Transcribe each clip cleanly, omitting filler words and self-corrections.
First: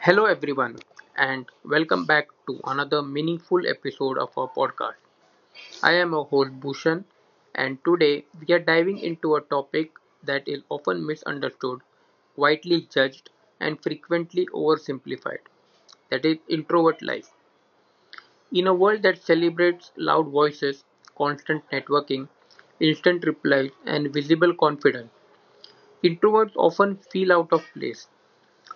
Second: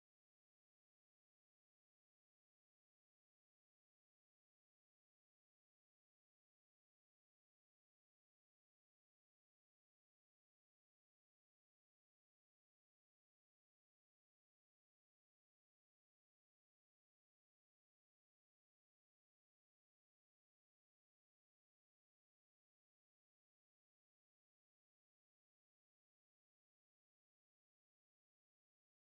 Hello, everyone, and welcome back to another meaningful episode of our podcast. I am your host Bhushan, and today we are diving into a topic that is often misunderstood, widely judged, and frequently oversimplified that is, introvert life. In a world that celebrates loud voices, constant networking, instant replies, and visible confidence, introverts often feel out of place.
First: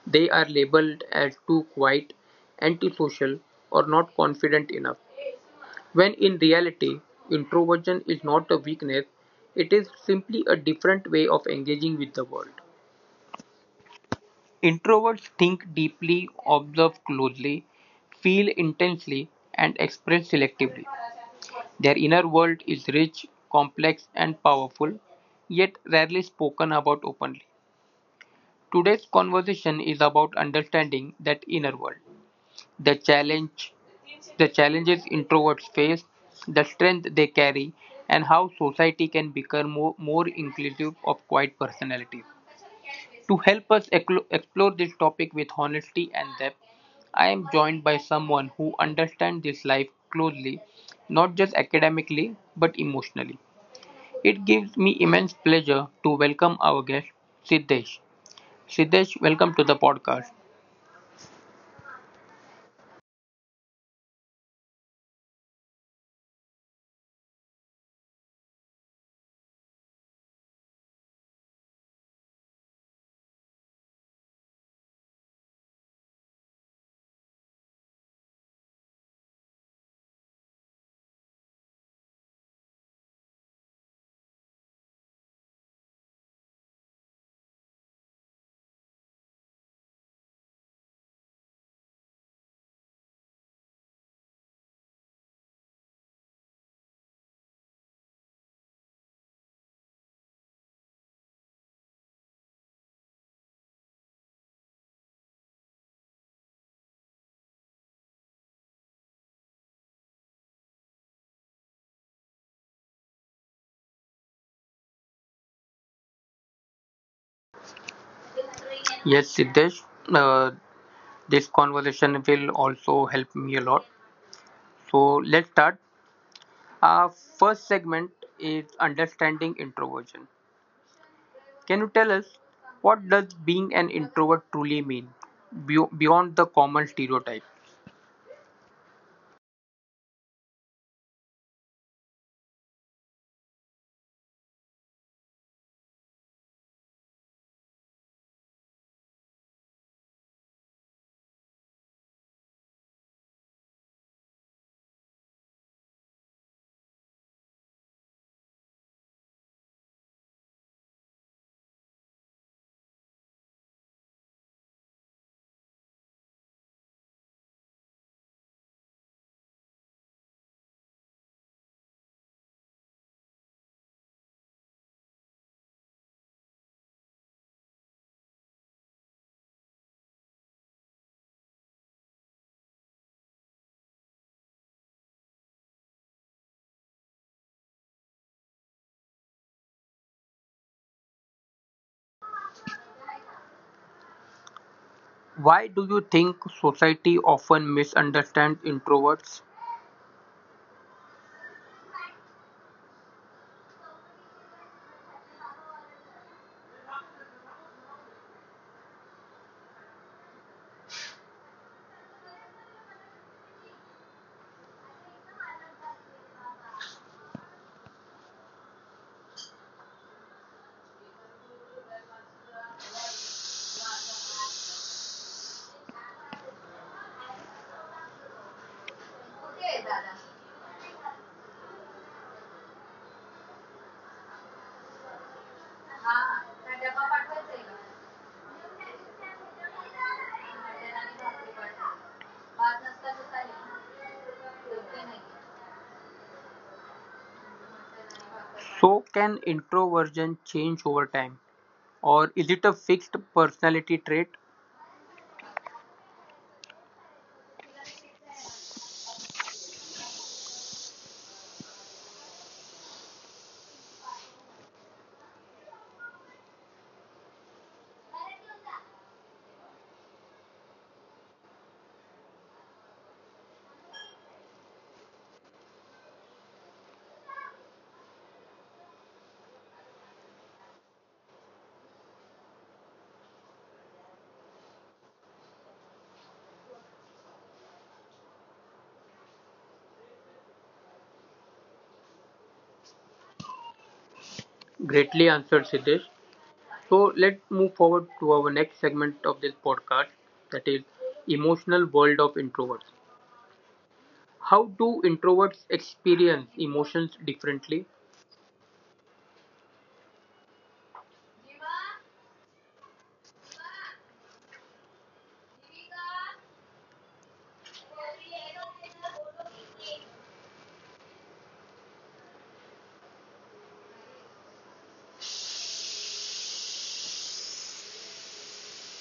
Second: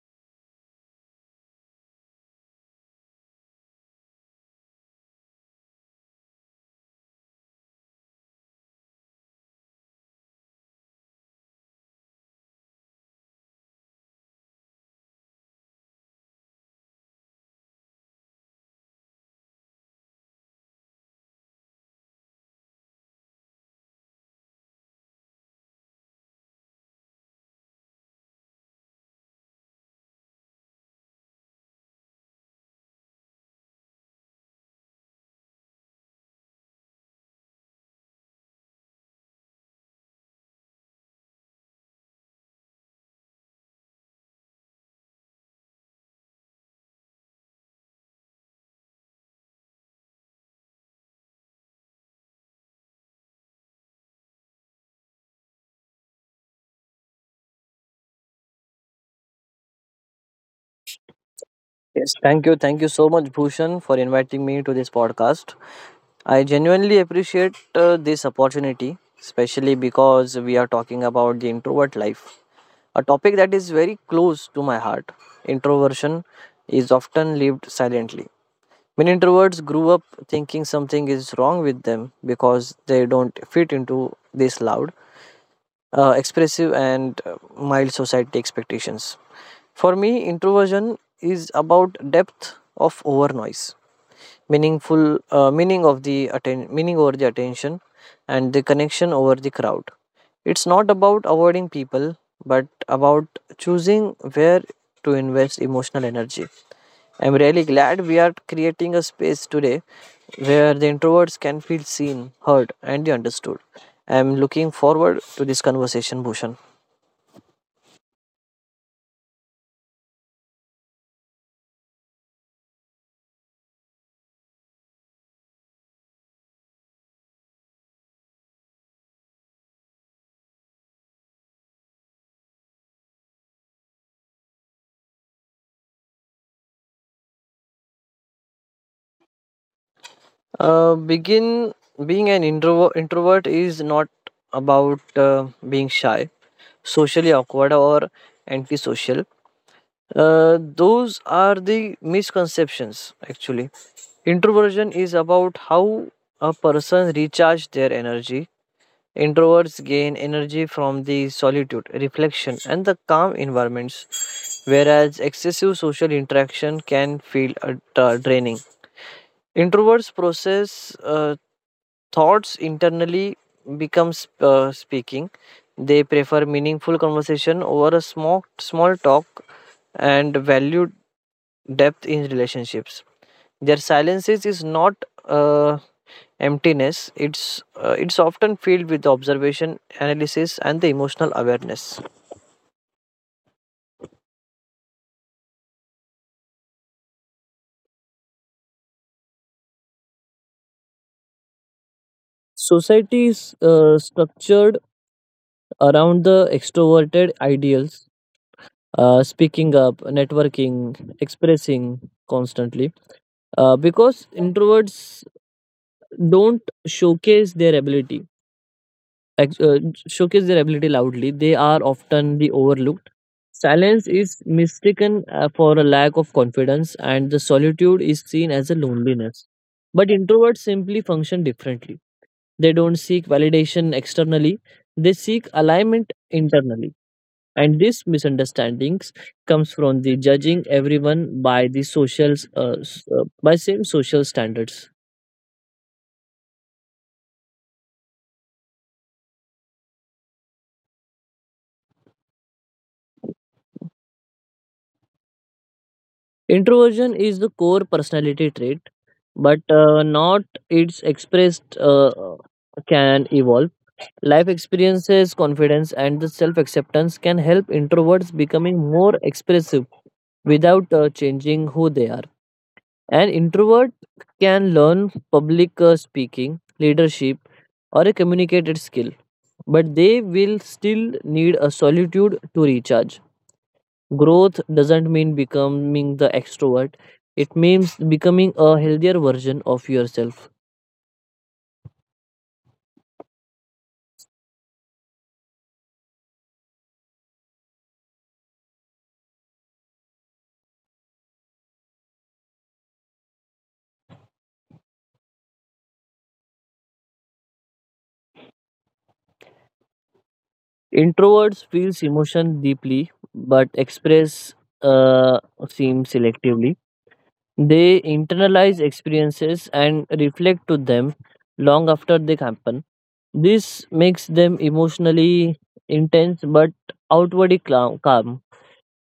They are labeled as too quiet, antisocial, or not confident enough. When in reality, introversion is not a weakness, it is simply a different way of engaging with the world. Introverts think deeply, observe closely, feel intensely, and express selectively. Their inner world is rich, complex, and powerful, yet rarely spoken about openly. Today's conversation is about understanding that inner world, the challenge, the challenges introverts face, the strength they carry, and how society can become more inclusive of quiet personalities. To help us explore this topic with honesty and depth, I am joined by someone who understands this life closely, not just academically but emotionally. It gives me immense pleasure to welcome our guest, Siddesh. Siddesh, welcome to the podcast. Yes, thank you. Thank you so much, Bhushan, for inviting me to this podcast. I genuinely appreciate this opportunity, especially because we are talking about the introvert life, a topic that is very close to my heart. Introversion is often lived silently. Many introverts grew up thinking something is wrong with them because they don't fit into this loud expressive and mild society expectations. For me, introversion is about depth of over noise, meaning over the attention, and the connection over the crowd. It's not about avoiding people, but about choosing where to invest emotional energy. I'm really glad we are creating a space today where the introverts can feel seen, heard, and understood. I'm looking forward to this conversation, Bhushan. Yes, Siddesh, uh, this conversation will also help me a lot. So let's start. Our first segment is understanding introversion. Can you tell us what does being an introvert truly mean beyond the common stereotype? Begin Being an introvert. Introvert is not about being shy, socially awkward, or antisocial. Those are the misconceptions. Actually, introversion is about how a person recharges their energy. Introverts gain energy from the solitude, reflection, and the calm environments, whereas excessive social interaction can feel draining. Introverts process thoughts internally, becomes speaking. They prefer meaningful conversation over a small talk and value depth in relationships. Their silences is not uh, emptiness, it's often filled with observation, analysis, and the emotional awareness. Why do you think society often misunderstands introverts? Society is structured around the extroverted ideals, speaking up, networking, expressing constantly. Because introverts don't showcase their ability, ex- uh, showcase their ability loudly, they are often the overlooked. Silence is mistaken for a lack of confidence, and the solitude is seen as a loneliness. But introverts simply function differently. They don't seek validation externally, they seek alignment internally. And this misunderstandings comes from the judging everyone by the social by same social standards. So can introversion change over time or is it a fixed personality trait? Introversion is the core personality trait, but not its expressed can evolve. Life experiences, confidence, and the self acceptance can help introverts becoming more expressive without changing who they are. An introvert can learn public speaking, leadership, or a communicated skill, but they will still need a solitude to recharge. Growth doesn't mean becoming the extrovert, it means becoming a healthier version of yourself. Greatly answered, Siddesh. So let's move forward to our next segment of this podcast, that is emotional world of introverts. How do introverts experience emotions differently? Introverts feels emotion deeply but express uh, seem selectively. They internalize experiences and reflect to them long after they happen. This makes them emotionally intense but outwardly calm.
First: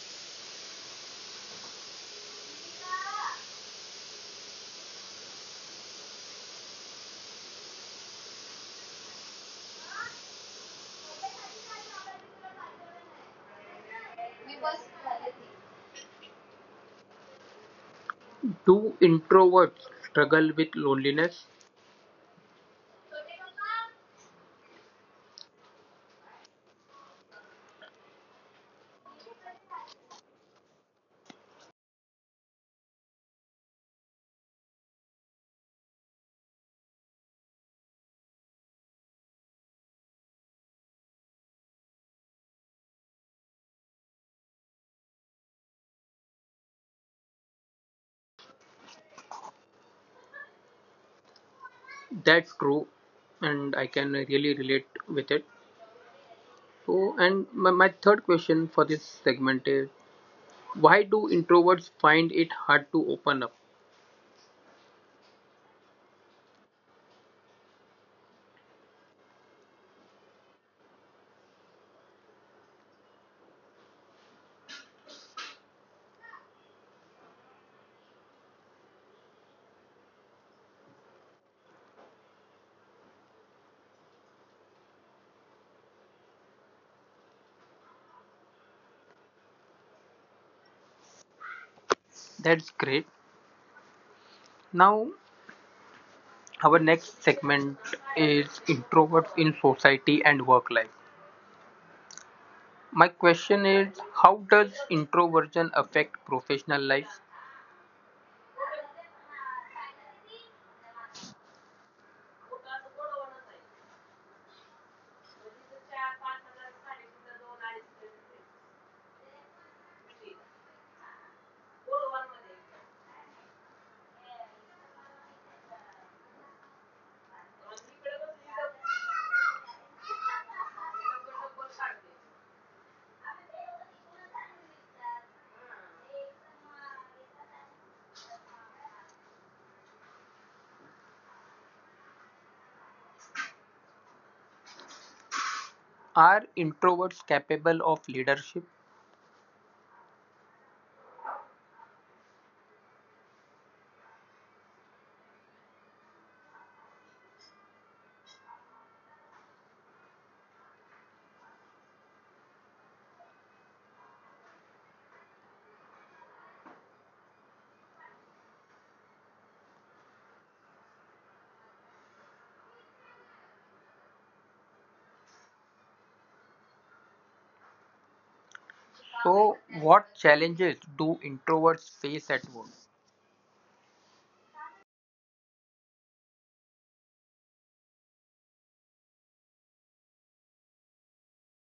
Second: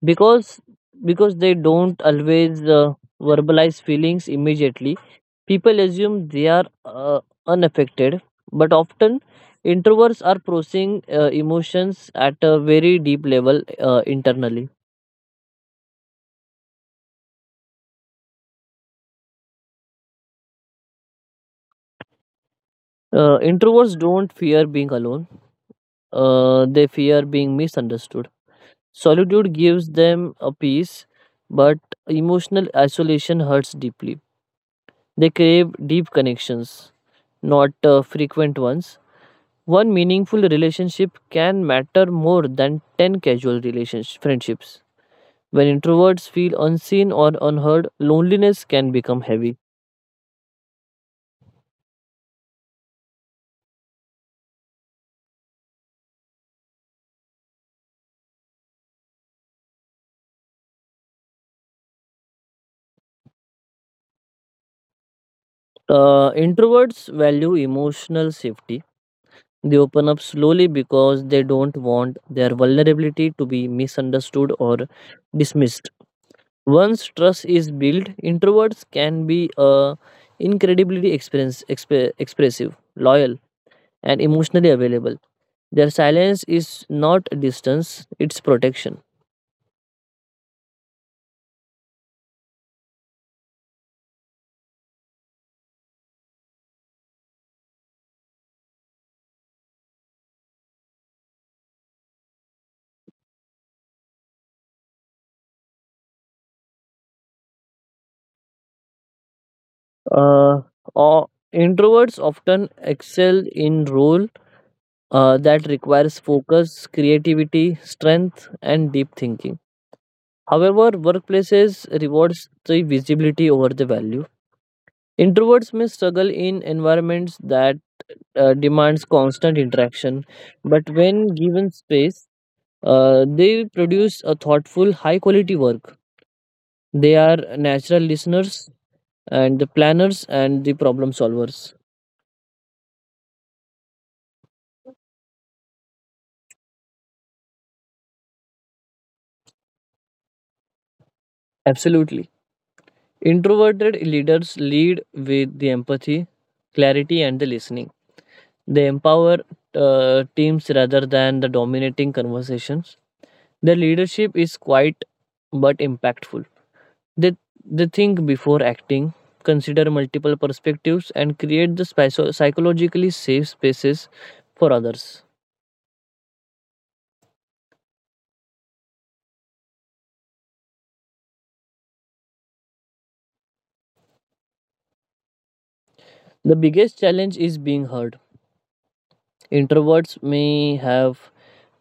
Because because they don't always verbalize feelings immediately. People assume they are unaffected, but often introverts are processing emotions at a very deep level internally. Do introverts struggle with loneliness? Introverts don't fear being alone, they fear being misunderstood. Solitude gives them a peace, but emotional isolation hurts deeply. They crave deep connections, not frequent ones. One meaningful relationship can matter more than 10 casual relationship friendships. When introverts feel unseen or unheard, loneliness can become heavy. That's true and I can really relate with it. So and my third question for this segment is why do introverts find it hard to open up? Introverts value emotional safety. They open up slowly because they don't want their vulnerability to be misunderstood or dismissed. Once trust is built, introverts can be incredibly expressive, loyal, and emotionally available. Their silence is not distance, it's protection. That's great. Now our next segment is introverts in society and work life. My question is how does introversion affect professional life? Uh, o- Introverts often excel in role that requires focus, creativity, strength, and deep thinking. However, workplaces rewards the visibility over the value. Introverts may struggle in environments that demands constant interaction, but when given space, they produce a thoughtful, high-quality work. They are natural listeners and the planners and the problem solvers. Are introverts capable of leadership? Absolutely. Introverted leaders lead with the empathy, clarity, and the listening. They empower teams rather than the dominating conversations. Their leadership is quiet but impactful. They, they think before acting, consider multiple perspectives, and create the psychologically safe spaces for others. So, what challenges do introverts face at work? The biggest challenge is being heard. Introverts may have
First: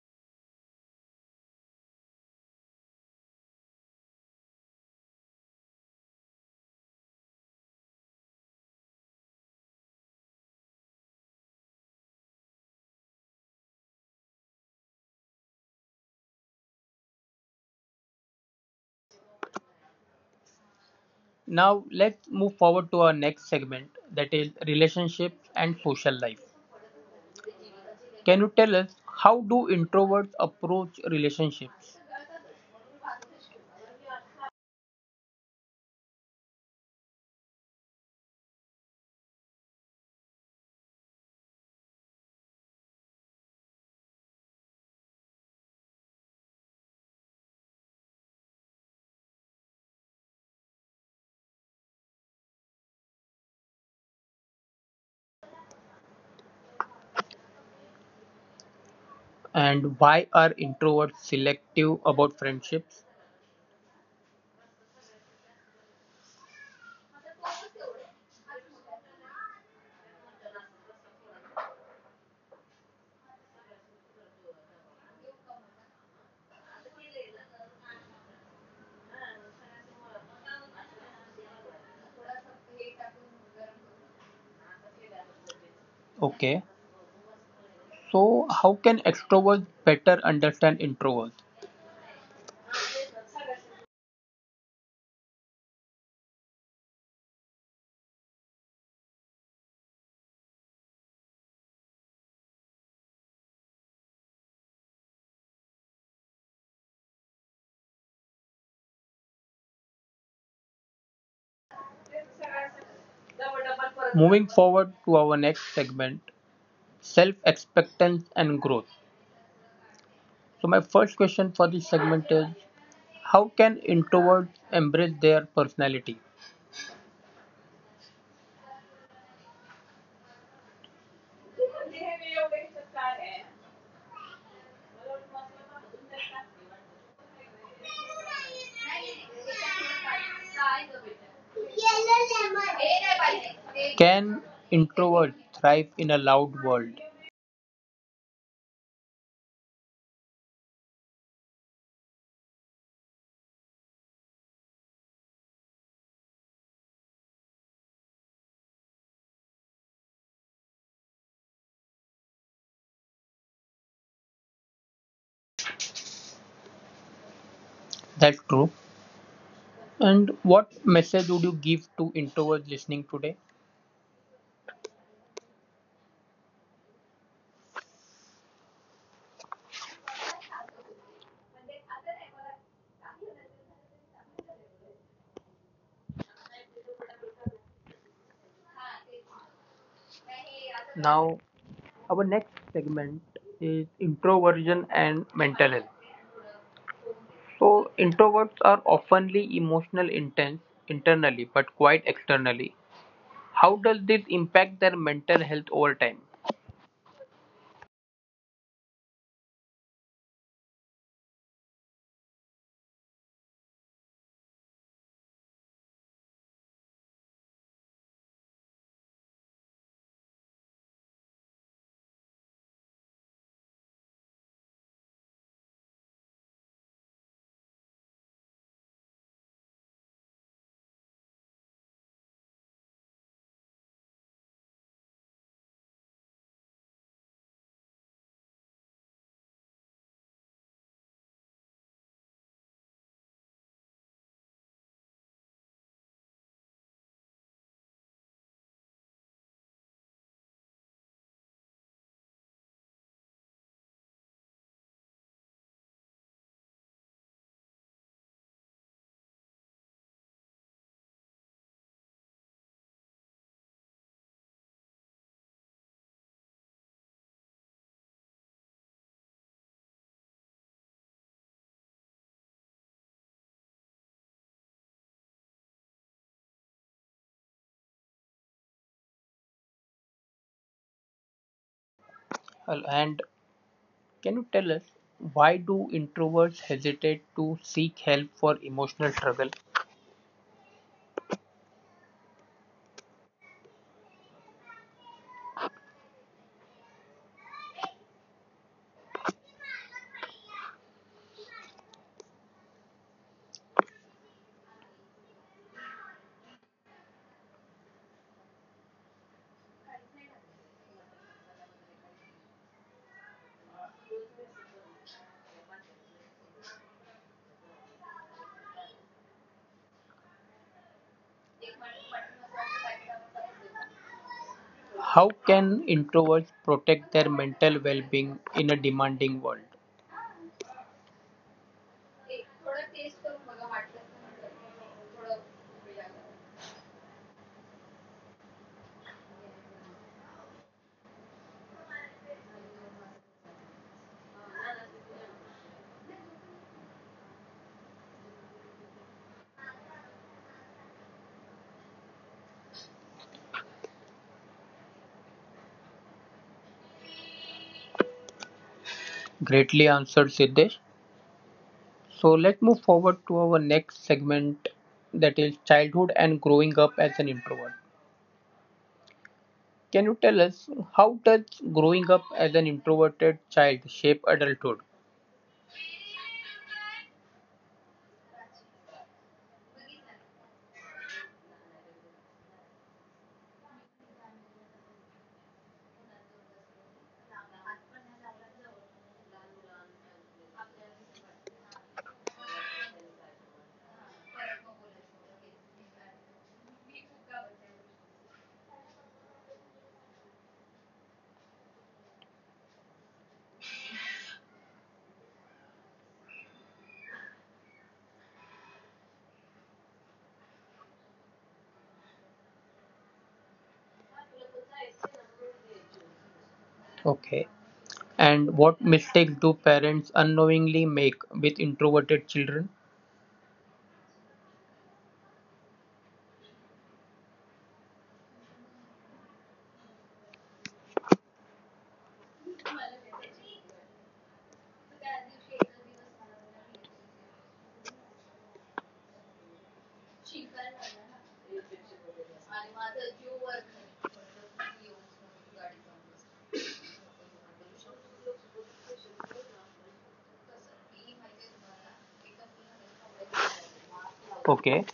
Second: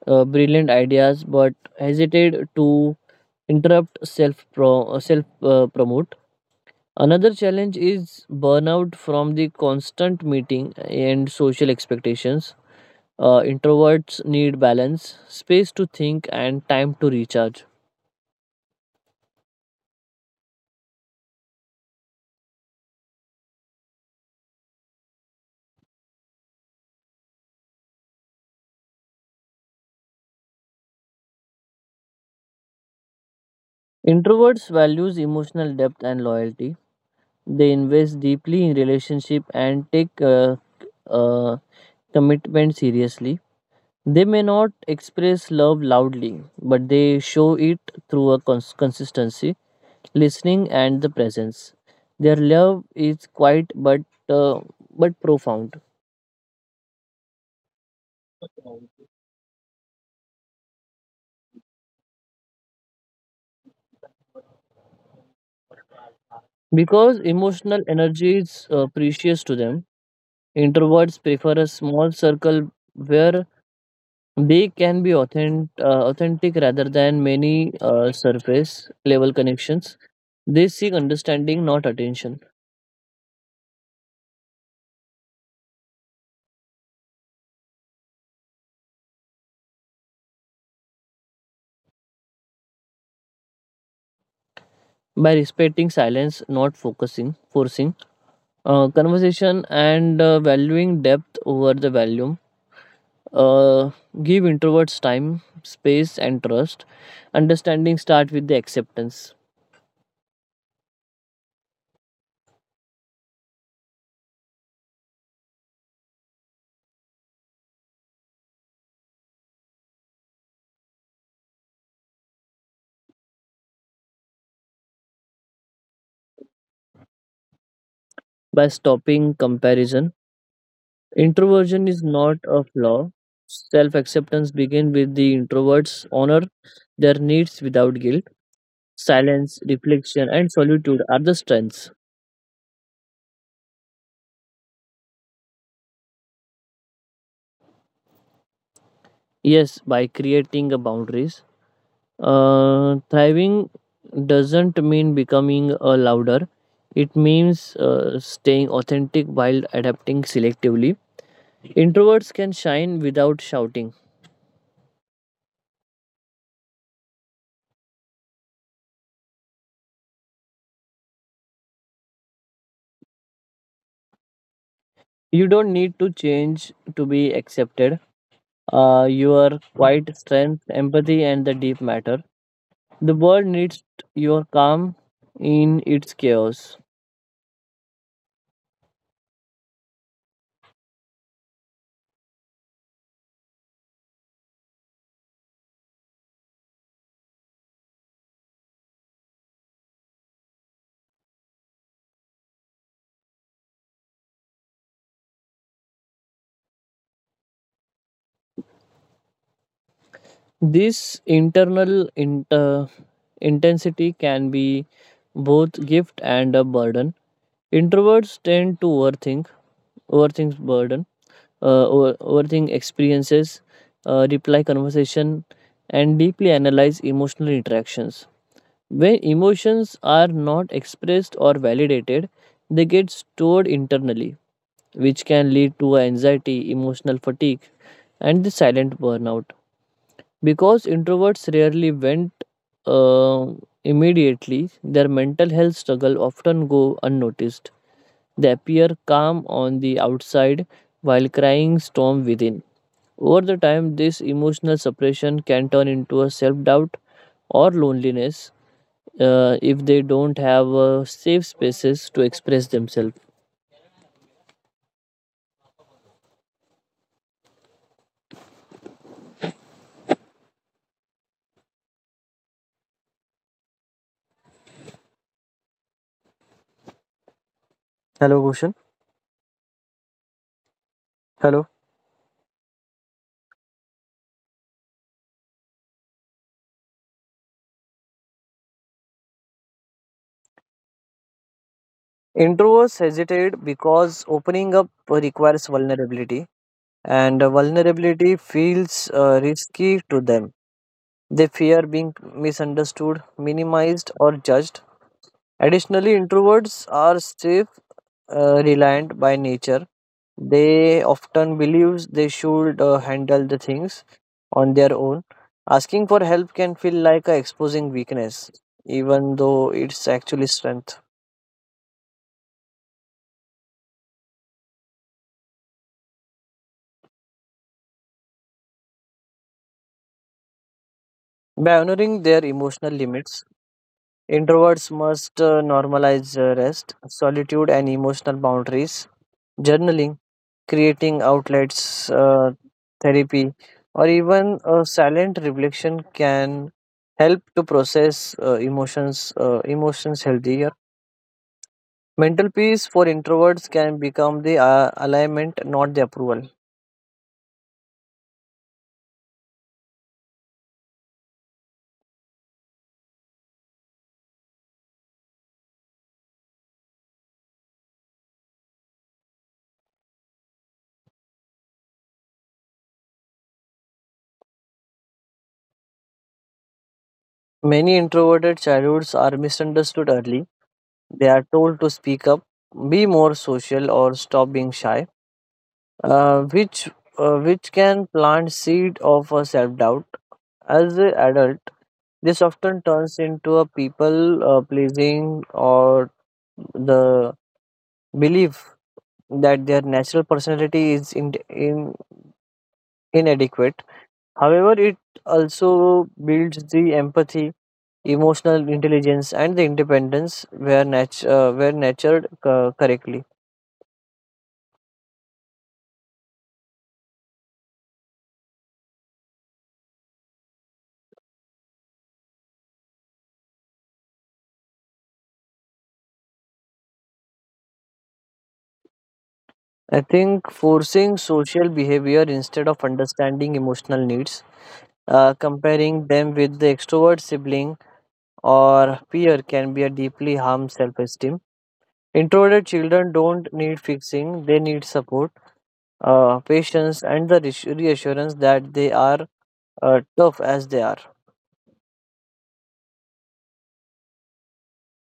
brilliant ideas but hesitate to interrupt self promote. Another challenge is burnout from the constant meeting and social expectations. Introverts need balance space to think and time to recharge. Now, let's move forward to our next segment, that is relationships and social life. Can you tell us how do introverts approach relationships Introverts values emotional depth and loyalty. They invest deeply in relationship and take uh, commitment seriously. They may not express love loudly but they show it through a consistency, listening and the presence. Their love is quiet but uh, but profound. and why are introverts selective about friendships? Because emotional energy is precious to them. Introverts prefer a small circle where they can be authentic rather than many surface level connections. They seek understanding, not attention. Okay, so how can extroverts better understand introverts? By respecting silence, not focusing, forcing conversation, and valuing depth over the volume. Uh, Give introverts time, space, and trust. Understanding starts with the acceptance Moving forward to our next segment, self-acceptance and growth. So my first question for this segment is, how can introverts embrace their personality? by stopping comparison. Introversion is not a flaw. Self acceptance begins with the introverts honor their needs without guilt. Silence, reflection, and solitude are the strengths. Can introverts thrive in a loud world? Yes, by creating a boundaries. Thriving doesn't mean becoming a louder. It means staying authentic while adapting selectively. Introverts can shine without shouting. That's true. And what message would you give to introverts listening today? You don't need to change to be accepted. Your quiet strength, empathy, and the deep matter. The world needs your calm in its chaos. Now, our next segment is introversion and mental health. So, introverts are oftenly emotional intense internally but quite externally. How does this impact their mental health over time? This intensity can be both gift and a burden. Introverts tend to overthink, overthink burden, overthink experiences, reply conversation, and deeply analyze emotional interactions. When emotions are not expressed or validated, they get stored internally, which can lead to anxiety, emotional fatigue, and the silent burnout. Because introverts rarely vent uh, immediately, their mental health struggle often go unnoticed. They appear calm on the outside while crying storm within. Over the time, this emotional suppression can turn into a self doubt or loneliness if they don't have safe spaces to express themselves. Hello, Bhushan. Hello. Well, and can you tell us why do introverts hesitate to seek help for emotional struggle? Introverts hesitate because opening up requires vulnerability, and vulnerability feels risky to them. They fear being misunderstood, minimized, or judged. Additionally, introverts are safe reliant by nature. They often believes they should handle the things on their own. Asking for help can feel like a exposing weakness, even though it's actually strength. How can introverts protect their mental well-being in a demanding world? By honoring their emotional limits, introverts must normalize rest, solitude, and emotional boundaries. Journaling, creating outlets, therapy, or even a silent reflection can help to process emotions healthier. Mental peace for introverts can become the alignment, not the approval. Greatly answered, Siddesh. So let's move forward to our next segment, that is childhood and growing up as an introvert. Can you tell us how does growing up as an introverted child shape adulthood? Many introverted childhoods are misunderstood early. They are told to speak up, be more social, or stop being shy, uh, which which can plant seed of self doubt. As an adult, this often turns into a people pleasing or the belief that their natural personality is inadequate. However, it also builds the empathy, emotional intelligence, and the independence where, where nurtured correctly. Okay. And what mistakes do parents unknowingly make with introverted children? I think forcing social behavior instead of understanding emotional needs, comparing them with the extrovert sibling or peer, can be a deeply harm self esteem. Introverted children don't need fixing, they need support, patience, and the reassurance that they are tough as they are. Okay.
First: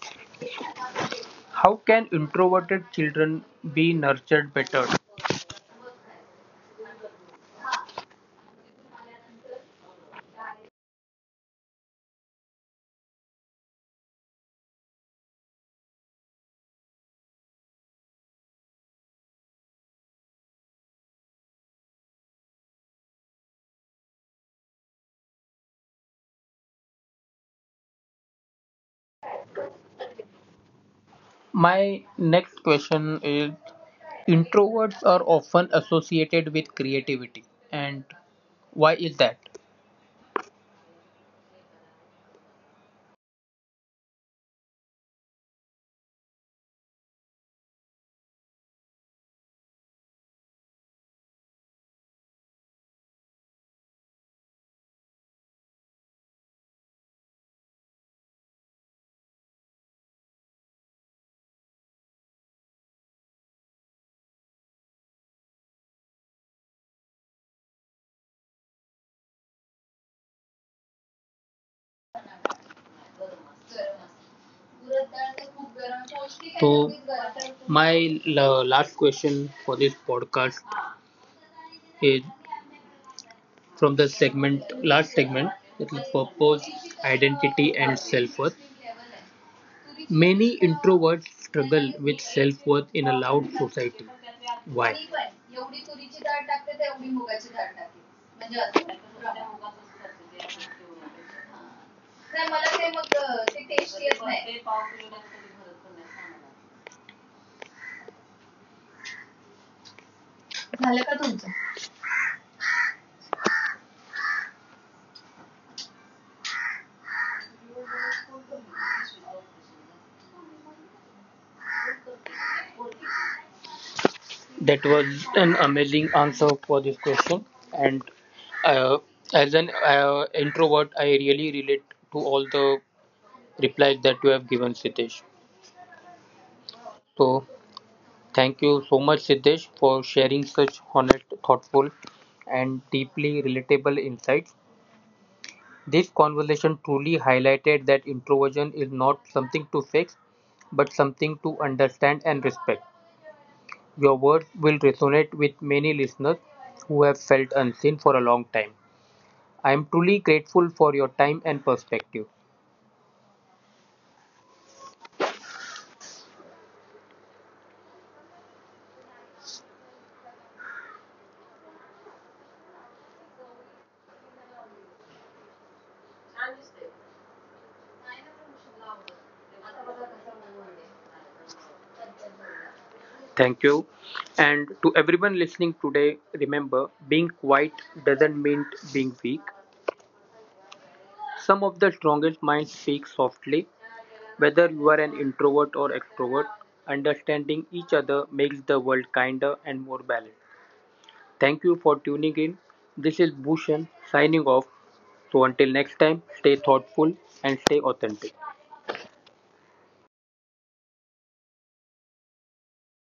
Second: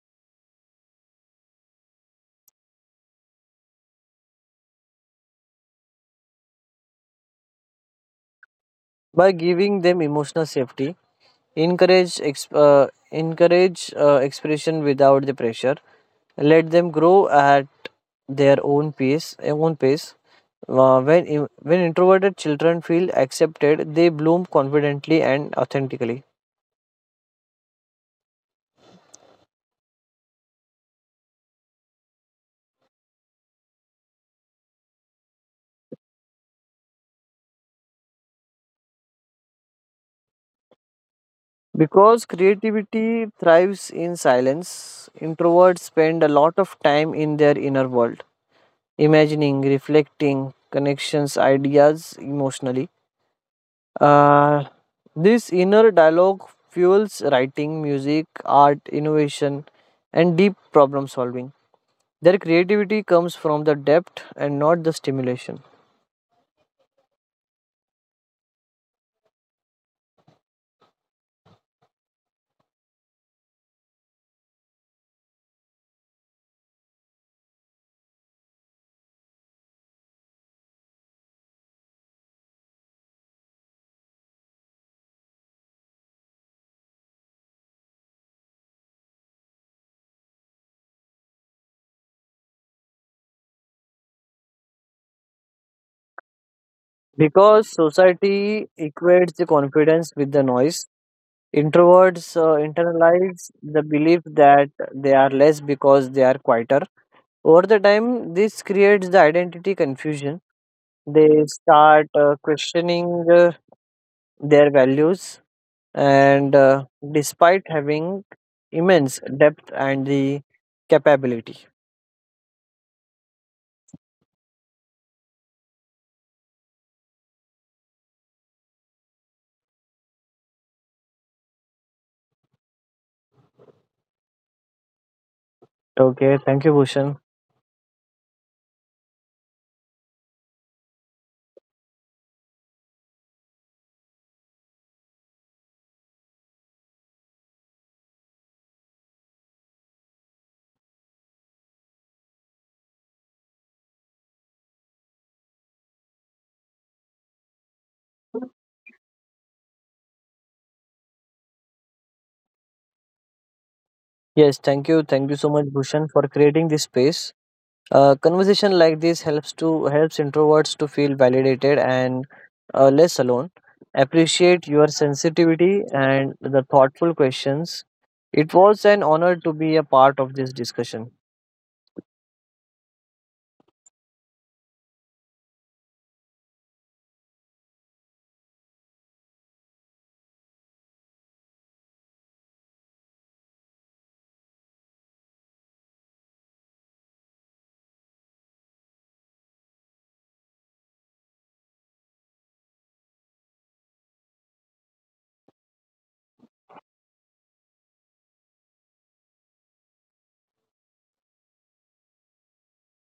How can introverted children be nurtured better? By giving them emotional safety, encourage expression without the pressure, let them grow at their own pace. Own pace. Uh, when, when introverted children feel accepted, they bloom confidently and authentically. My next question is introverts are often associated with creativity and why is that? Because creativity thrives in silence, introverts spend a lot of time in their inner world, imagining, reflecting, connections, ideas emotionally. Uh, this inner dialogue fuels writing, music, art, innovation, and deep problem solving. Their creativity comes from the depth and not the stimulation. So my last question for this podcast is from the segment, last segment, that is purpose, identity, and self worth. Many introverts struggle with self worth in a loud society. Why? Because society equates the confidence with the noise, introverts internalize the belief that they are less because they are quieter. Over the time, this creates the identity confusion. They start questioning their values, and despite having immense depth and the capability. That was an amazing answer for this question. And uh, as an introvert, I really relate to all the replies that you have given, Sitesh. Okay, thank you, Bhushan. So thank you so much, Siddesh, for sharing such honest, thoughtful, and deeply relatable insights. This conversation truly highlighted that introversion is not something to fix, but something to understand and respect. Your words will resonate with many listeners who have felt unseen for a long time. I am truly grateful for your time and perspective. Yes, thank you. Thank you so much, Bhushan, for creating this space. Conversation like this helps introverts to feel validated and less alone. Appreciate your sensitivity and the thoughtful questions. It was an honor to be a part of this discussion. Thank you. And to everyone listening today, remember being quiet doesn't mean being weak. Some of the strongest minds speak softly. Whether you are an introvert or extrovert, understanding each other makes the world kinder and more balanced. Thank you for tuning in. This is Bhushan signing off. So until next time, stay thoughtful and stay authentic.